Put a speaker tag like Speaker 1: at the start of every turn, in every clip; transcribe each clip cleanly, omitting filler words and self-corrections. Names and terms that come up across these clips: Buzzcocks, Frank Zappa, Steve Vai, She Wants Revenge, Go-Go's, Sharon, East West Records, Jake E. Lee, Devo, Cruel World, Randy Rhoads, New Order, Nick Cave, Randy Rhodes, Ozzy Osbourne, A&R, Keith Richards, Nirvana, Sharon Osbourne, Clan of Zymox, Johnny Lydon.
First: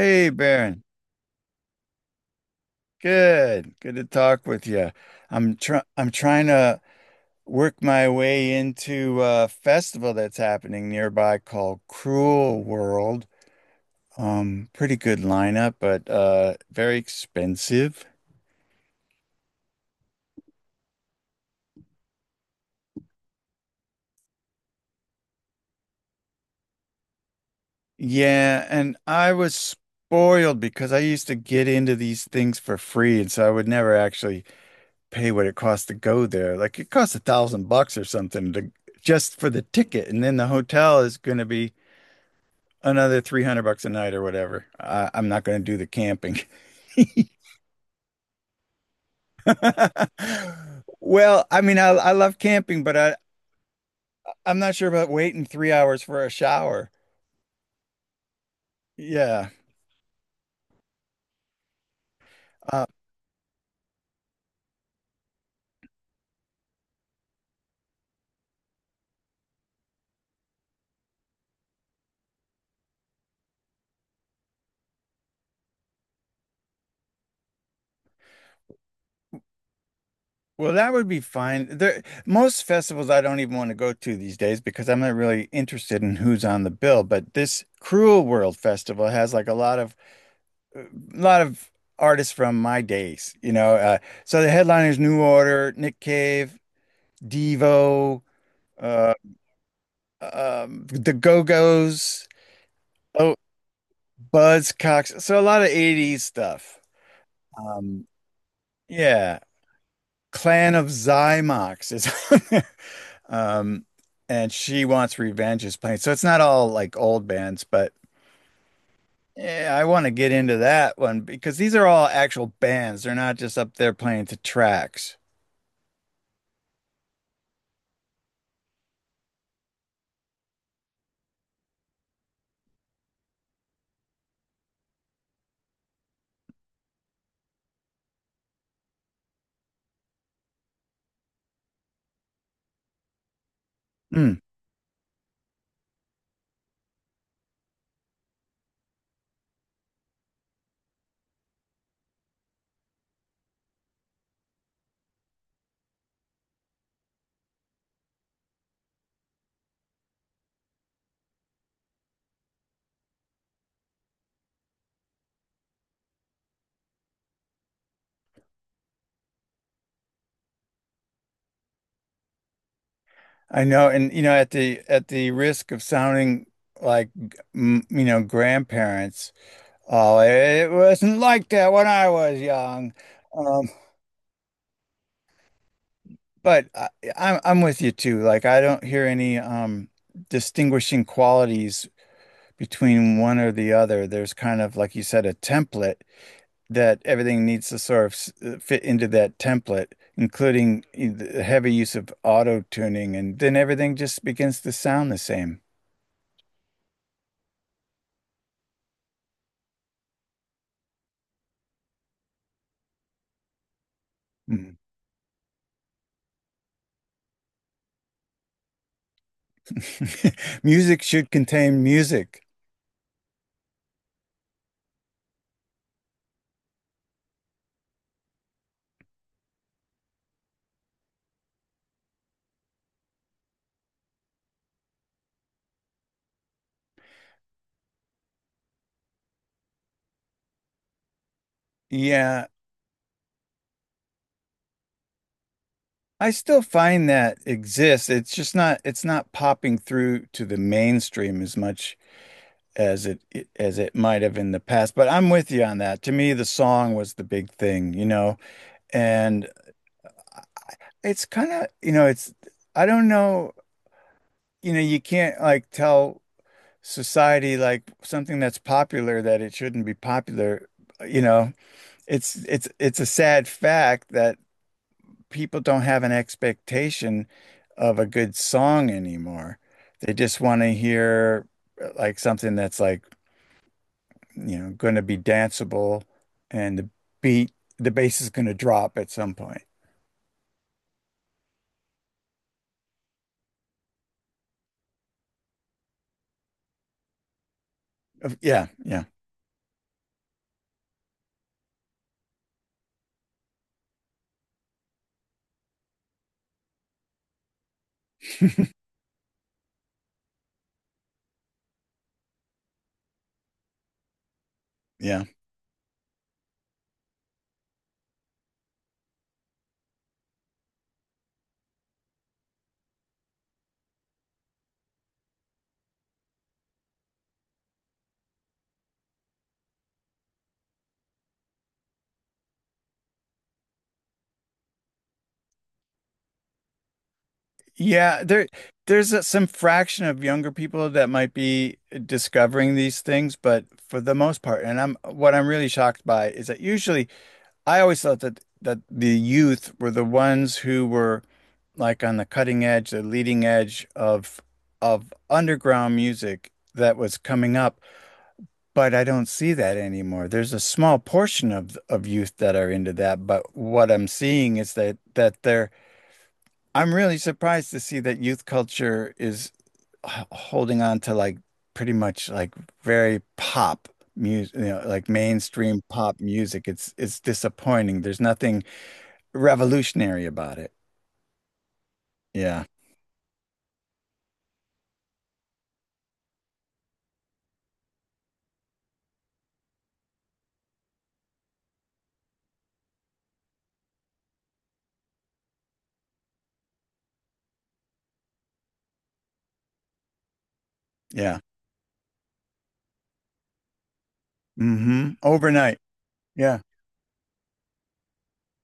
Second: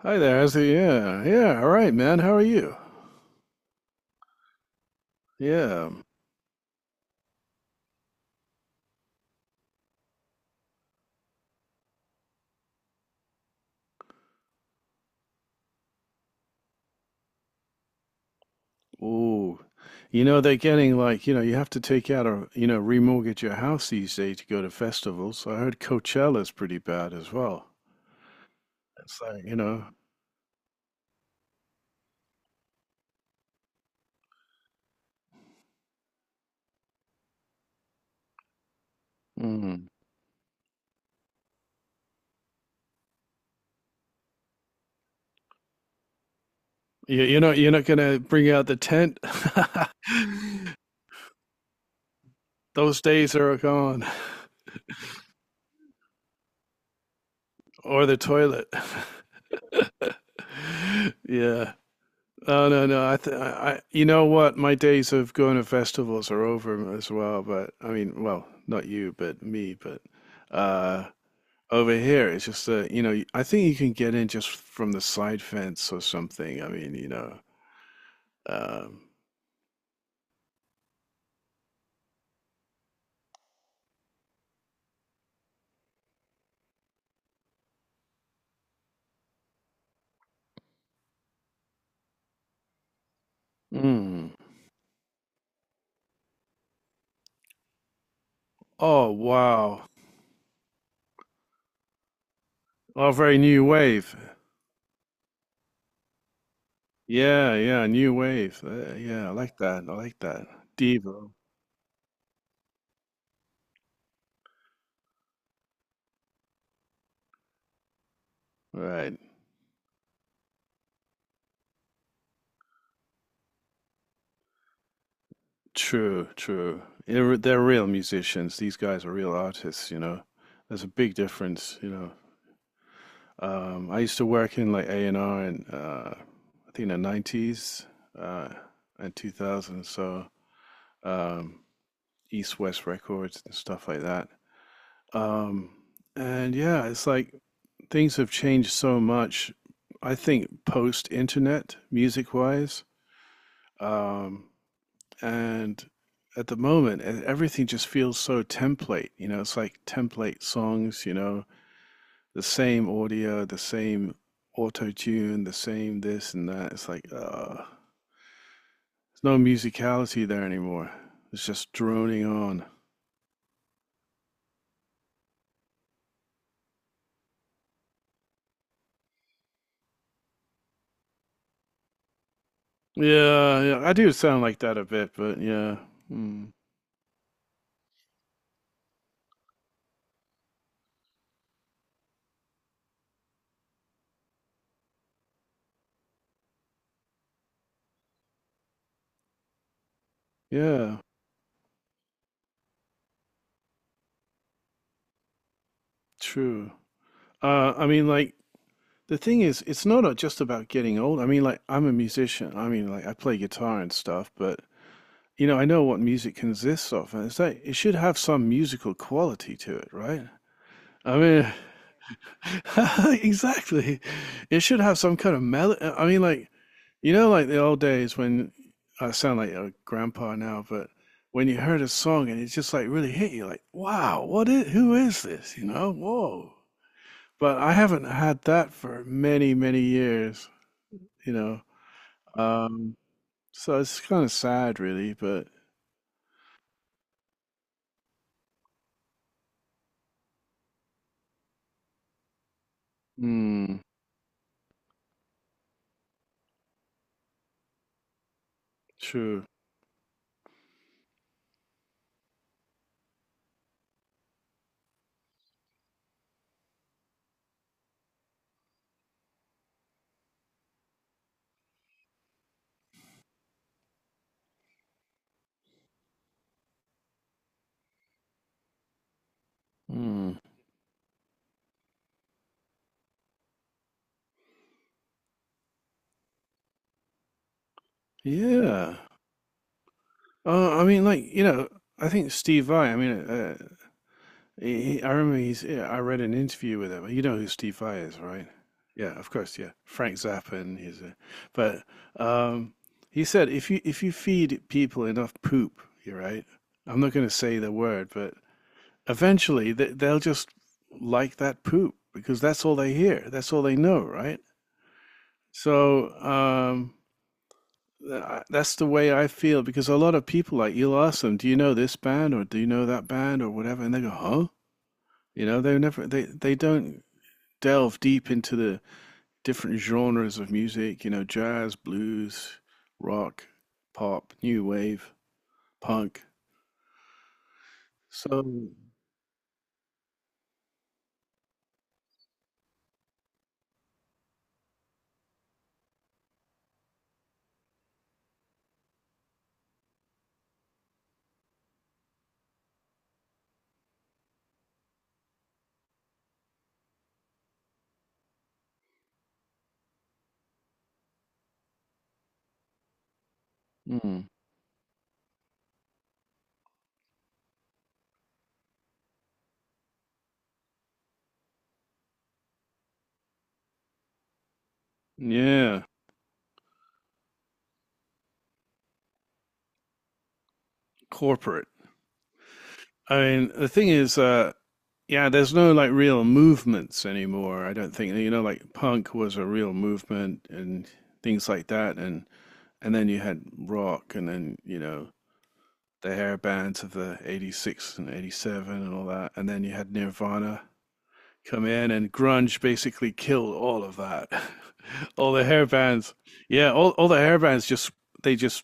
Speaker 1: Hi there, how's it?
Speaker 2: Baron.
Speaker 1: Yeah, all right, man. How are you?
Speaker 2: Good. Good to talk with you. I'm try
Speaker 1: Yeah.
Speaker 2: I'm trying to work my way into a festival that's happening nearby called Cruel World. Pretty good lineup, but very expensive.
Speaker 1: Ooh, they're getting like you have to take out a remortgage your house these days to go to festivals. I heard Coachella's pretty bad as well.
Speaker 2: Yeah, and
Speaker 1: It's
Speaker 2: I
Speaker 1: like
Speaker 2: was spoiled because I used to get into these things for free, and so I would never actually pay what it costs to go there. Like it costs 1,000 bucks or something to just for the
Speaker 1: mm,
Speaker 2: ticket, and then the hotel is going to be another 300 bucks a night or whatever. I'm not going to do the camping.
Speaker 1: you you're not gonna bring out the tent.
Speaker 2: Well, I mean, I love camping, but
Speaker 1: Those days are gone,
Speaker 2: I'm not sure about waiting 3 hours for a shower.
Speaker 1: or the toilet.
Speaker 2: Yeah.
Speaker 1: Yeah. No,
Speaker 2: Uh,
Speaker 1: no, no. You know what? My days of going to festivals are over as well. But I mean, well, not you, but me. But uh, over here, it's just I think you can get in just from the side fence or something. I mean, Um,
Speaker 2: well, that would be fine. There, most festivals I don't even want to go to these days because I'm not really interested in who's on the bill. But this Cruel World Festival has like a lot of artists from my days, you know.
Speaker 1: mm.
Speaker 2: So the headliners: New Order, Nick Cave, Devo,
Speaker 1: Oh,
Speaker 2: uh,
Speaker 1: wow!
Speaker 2: the Go-Go's,
Speaker 1: Oh,
Speaker 2: oh,
Speaker 1: very new wave.
Speaker 2: Buzzcocks. So a lot of '80s stuff.
Speaker 1: Yeah,
Speaker 2: Um,
Speaker 1: new wave. Yeah, I
Speaker 2: yeah,
Speaker 1: like that. I like that.
Speaker 2: Clan of
Speaker 1: Devo.
Speaker 2: Zymox is on there. Um, and She Wants Revenge is playing. So it's not all like old bands, but
Speaker 1: Right.
Speaker 2: yeah, I want to get into that one because these are all actual bands. They're not just up there playing to tracks.
Speaker 1: True, true. They're real musicians. These guys are real artists, you know. There's a big difference, you know. I used to work in like A&R in I think the 90s uh, and 2000s, so um, East West Records and stuff like that.
Speaker 2: Mm,
Speaker 1: Um, and yeah, it's like things have changed so much. I think post internet, music wise. Um, and at the moment everything just feels so template, it's like template songs, the same audio, the same auto tune, the same this and that. It's like there's no musicality there anymore. It's just droning on.
Speaker 2: I know, and you know, at the risk of sounding like m you know grandparents, oh, it wasn't like that when I was young.
Speaker 1: Yeah,
Speaker 2: Um,
Speaker 1: yeah, I do sound like that a bit, but yeah. Mm,
Speaker 2: but I'm with you too. Like I don't hear any distinguishing qualities between one or the other. There's kind of, like you said, a template that everything needs to sort of fit into that template, including
Speaker 1: yeah,
Speaker 2: the heavy use of auto tuning, and then everything just begins to sound the same.
Speaker 1: true. I mean, like, the thing is it's not just about getting old. I mean, like, I'm a musician. I mean, like, I play guitar and stuff, but
Speaker 2: Mm.
Speaker 1: you know, I know what music consists of, and it's like it should have some musical quality to it, right?
Speaker 2: Music
Speaker 1: I
Speaker 2: should
Speaker 1: mean,
Speaker 2: contain music.
Speaker 1: exactly. It should have some kind of melody. I mean, like, you know, like the old days when I sound like a grandpa now, but when you heard a song and it just like really hit you, like, wow, what is, who is this? You know, whoa. But I haven't had that for many, many years, you know.
Speaker 2: Yeah,
Speaker 1: Um, so it's kind of sad, really, but
Speaker 2: I still find that exists. It's not popping through to the mainstream as much as it as
Speaker 1: mm,
Speaker 2: it might have in the past. But I'm with you on that. To me, the song was the big thing, you know.
Speaker 1: sure.
Speaker 2: And it's kind of, you know, I don't know, you can't like tell society like something that's popular that it shouldn't be popular. You know, it's a sad fact that people don't have an expectation of a good song anymore. They just want to hear like something that's like, you know, going to be danceable and beat, the bass is going to
Speaker 1: Yeah.
Speaker 2: drop at some point.
Speaker 1: I mean, like, I think Steve Vai, I mean, I remember yeah, I read an interview with him. You know who Steve Vai is, right?
Speaker 2: Yeah, yeah,
Speaker 1: Yeah, of course, yeah. Frank Zappa and his, but um, he said if you feed people enough poop, you're right. I'm not going to say the word, but eventually they'll just like that poop because that's all they hear. That's all they know, right?
Speaker 2: yeah.
Speaker 1: So, um, that's the way I feel because a lot of people, like, you'll ask them, "Do you know this band or do you know that band or whatever?" and they go, "Huh?" You know, they never they they don't delve deep into the different genres of music, you know, jazz, blues, rock, pop, new wave, punk.
Speaker 2: Yeah,
Speaker 1: So,
Speaker 2: there's a, some fraction of younger people that might be discovering these things, but for the most part, and I'm really shocked by is that usually I always thought that the youth were the ones who were like on the cutting edge, the leading edge of underground music that was coming up, but I don't see that anymore. There's a small portion of youth that are into that, but what I'm
Speaker 1: mm,
Speaker 2: seeing is that that they're I'm really surprised to see that youth culture is holding on to like pretty much like very pop music, you know, like mainstream
Speaker 1: yeah,
Speaker 2: pop music. It's disappointing. There's nothing revolutionary about it.
Speaker 1: corporate.
Speaker 2: Yeah.
Speaker 1: I mean, the thing is, yeah, there's no like real movements anymore. I don't think, you know, like punk was a real movement and things like that, and then you had rock, and then you know the hair bands of the '86 and '87 and all that, and then you had Nirvana
Speaker 2: Yeah.
Speaker 1: come in, and grunge basically killed all of that.
Speaker 2: Hmm.
Speaker 1: all the hair
Speaker 2: Overnight.
Speaker 1: bands,
Speaker 2: Yeah.
Speaker 1: yeah, all the hair bands just they just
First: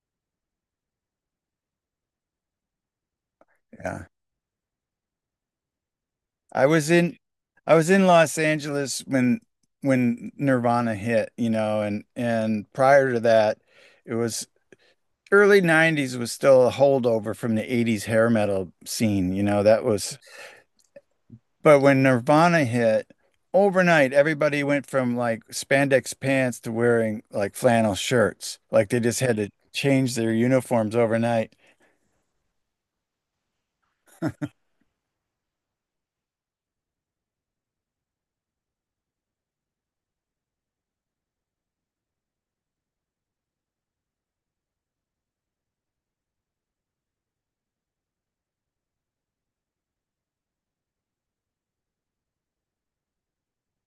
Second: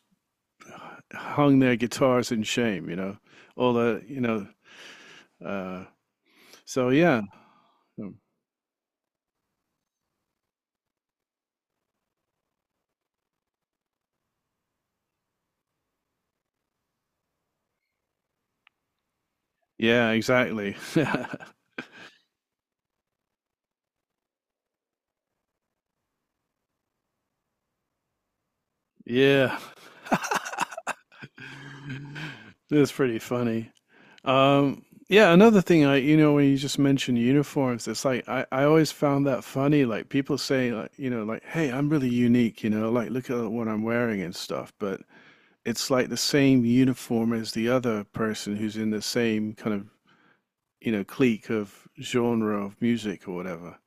Speaker 1: hung their guitars in shame, you know. All the
Speaker 2: Yeah.
Speaker 1: you know, uh,
Speaker 2: I
Speaker 1: so
Speaker 2: was in
Speaker 1: yeah,
Speaker 2: I was in
Speaker 1: um,
Speaker 2: Los Angeles when Nirvana hit, you know, and prior to that, it was early 90s was still a holdover from the 80s hair metal scene, you know, that
Speaker 1: yeah,
Speaker 2: was
Speaker 1: exactly,
Speaker 2: but when Nirvana hit overnight everybody went from like spandex pants to wearing like flannel shirts. Like they just had to
Speaker 1: yeah.
Speaker 2: change their uniforms overnight.
Speaker 1: That's pretty funny. Um, yeah, another thing you know, when you just mentioned uniforms, it's like I always found that funny. Like people say, like, you know, like, hey, I'm really unique, you know, like look at what I'm wearing and stuff. But it's like the same uniform as the other person who's in the same kind of, you know, clique of genre of music or whatever,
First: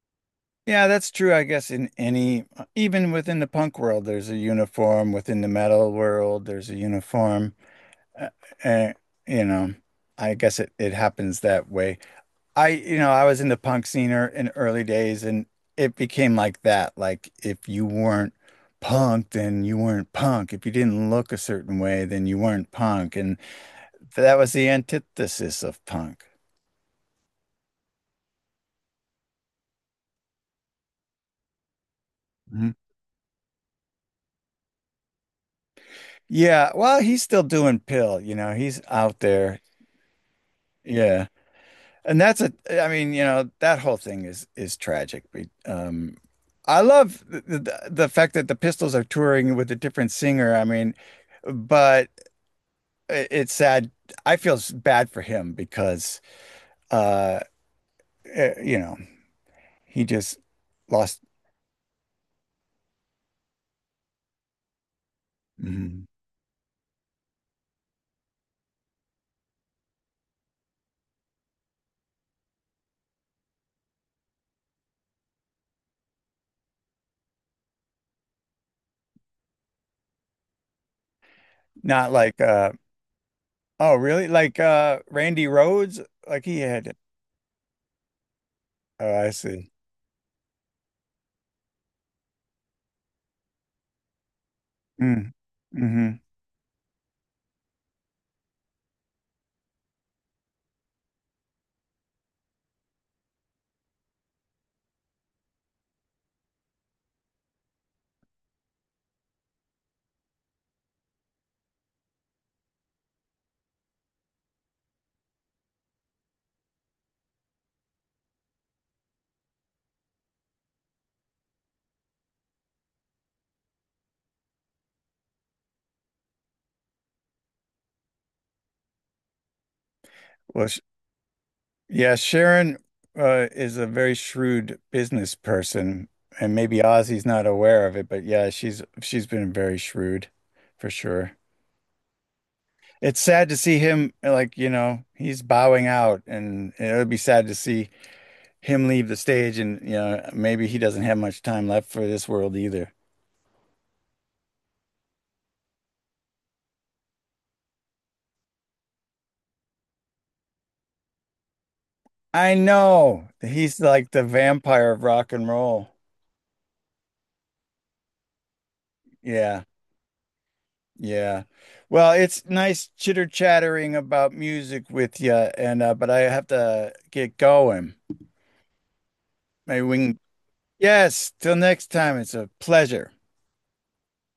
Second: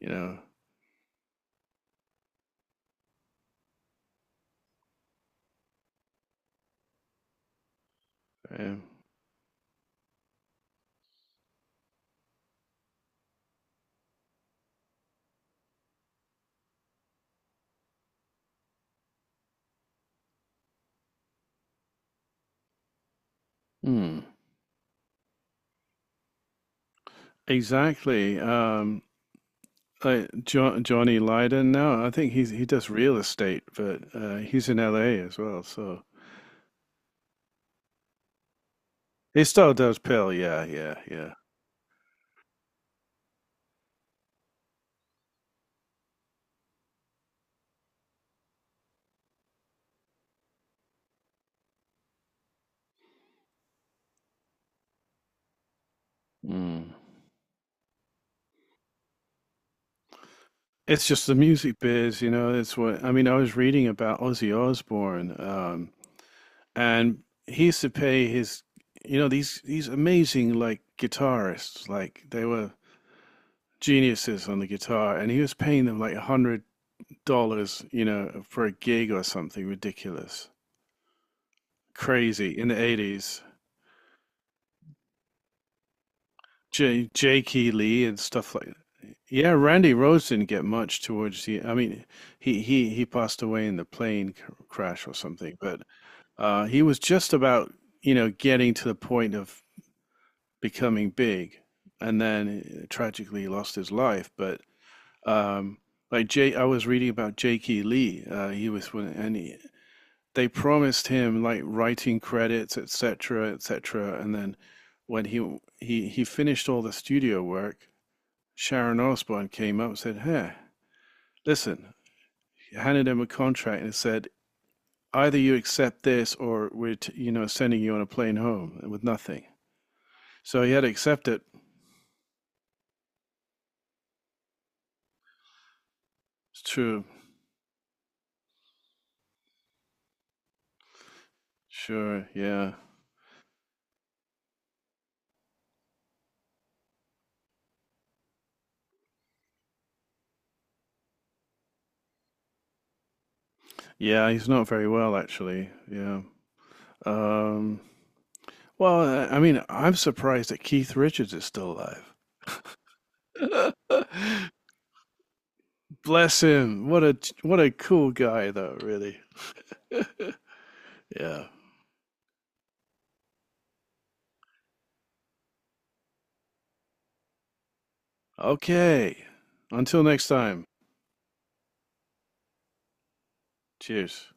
Speaker 1: you know.
Speaker 2: Yeah, that's true. I guess in any, even within the punk world there's a uniform, within the metal world there's a uniform. Uh,
Speaker 1: Um,
Speaker 2: uh, you know, I guess it happens that way. You know, I was in the punk scene in early days and it became like that. Like if you weren't punk, then you weren't punk. If you didn't look a certain way, then you weren't punk. And
Speaker 1: hmm.
Speaker 2: that was the antithesis of punk.
Speaker 1: Exactly. Like Johnny Lydon now, I think he
Speaker 2: Mhm.
Speaker 1: does real estate, but he's in LA as well, so.
Speaker 2: Yeah, well, he's still doing Pill, you know, he's out
Speaker 1: He
Speaker 2: there.
Speaker 1: still does pill, yeah, yeah,
Speaker 2: Yeah.
Speaker 1: yeah.
Speaker 2: And that's a, I mean, you know, that whole thing is tragic. But, I love the fact that the Pistols are touring with a different singer. I mean, but it's sad. I feel bad for him because
Speaker 1: Mm.
Speaker 2: uh you know, he just
Speaker 1: It's
Speaker 2: lost.
Speaker 1: just the music biz, you know. It's what I mean. I was reading about Ozzy Osbourne,
Speaker 2: Mhm.
Speaker 1: and he used to pay his, you know, these amazing like guitarists, like they were geniuses on the guitar, and he was paying them like $100, you know, for a gig or something ridiculous,
Speaker 2: Not like
Speaker 1: crazy in
Speaker 2: uh,
Speaker 1: the '80s.
Speaker 2: oh really? Like uh, Randy Rhodes? Like he had,
Speaker 1: J- Jakey Lee and stuff like that.
Speaker 2: oh I
Speaker 1: Yeah,
Speaker 2: see.
Speaker 1: Randy Rhoads didn't get much towards the. I mean, he passed away in the plane c- crash or
Speaker 2: Mm.
Speaker 1: something, but
Speaker 2: Hmm.
Speaker 1: he was just about, you know, getting to the point of becoming big, and then tragically lost his life. But um, I was reading about Jake E. Lee. He was one, they promised him like writing credits, etc., etc., and then when he finished all the studio work, Sharon Osbourne came up and said, "Hey. Listen, I handed him a contract and said, either you accept this or we're, you know, sending you on a plane home with nothing. So
Speaker 2: Well
Speaker 1: he
Speaker 2: sh,
Speaker 1: had to accept it."
Speaker 2: yeah, Sharon is a very shrewd business person and
Speaker 1: It's
Speaker 2: maybe
Speaker 1: true.
Speaker 2: Ozzy's not aware of it, but yeah, she's been very shrewd for sure.
Speaker 1: Sure. Yeah.
Speaker 2: It's sad to see him like, you know, he's bowing out and it would be sad to see him leave the stage, and you know maybe he doesn't have much time left for this world either.
Speaker 1: Yeah. He's not very well, actually. Yeah. Um, well, I mean, I'm surprised that Keith Richards is still
Speaker 2: I know.
Speaker 1: alive.
Speaker 2: He's like the vampire of rock and roll.
Speaker 1: Bless him. What a cool guy, though. Really.
Speaker 2: Yeah. Yeah.
Speaker 1: Yeah.
Speaker 2: Well, it's nice chitter chattering about music with you, and but I have to get going.
Speaker 1: Okay.
Speaker 2: Maybe we
Speaker 1: Until
Speaker 2: can,
Speaker 1: next time.
Speaker 2: yes, till next time. It's a pleasure.
Speaker 1: Cheers.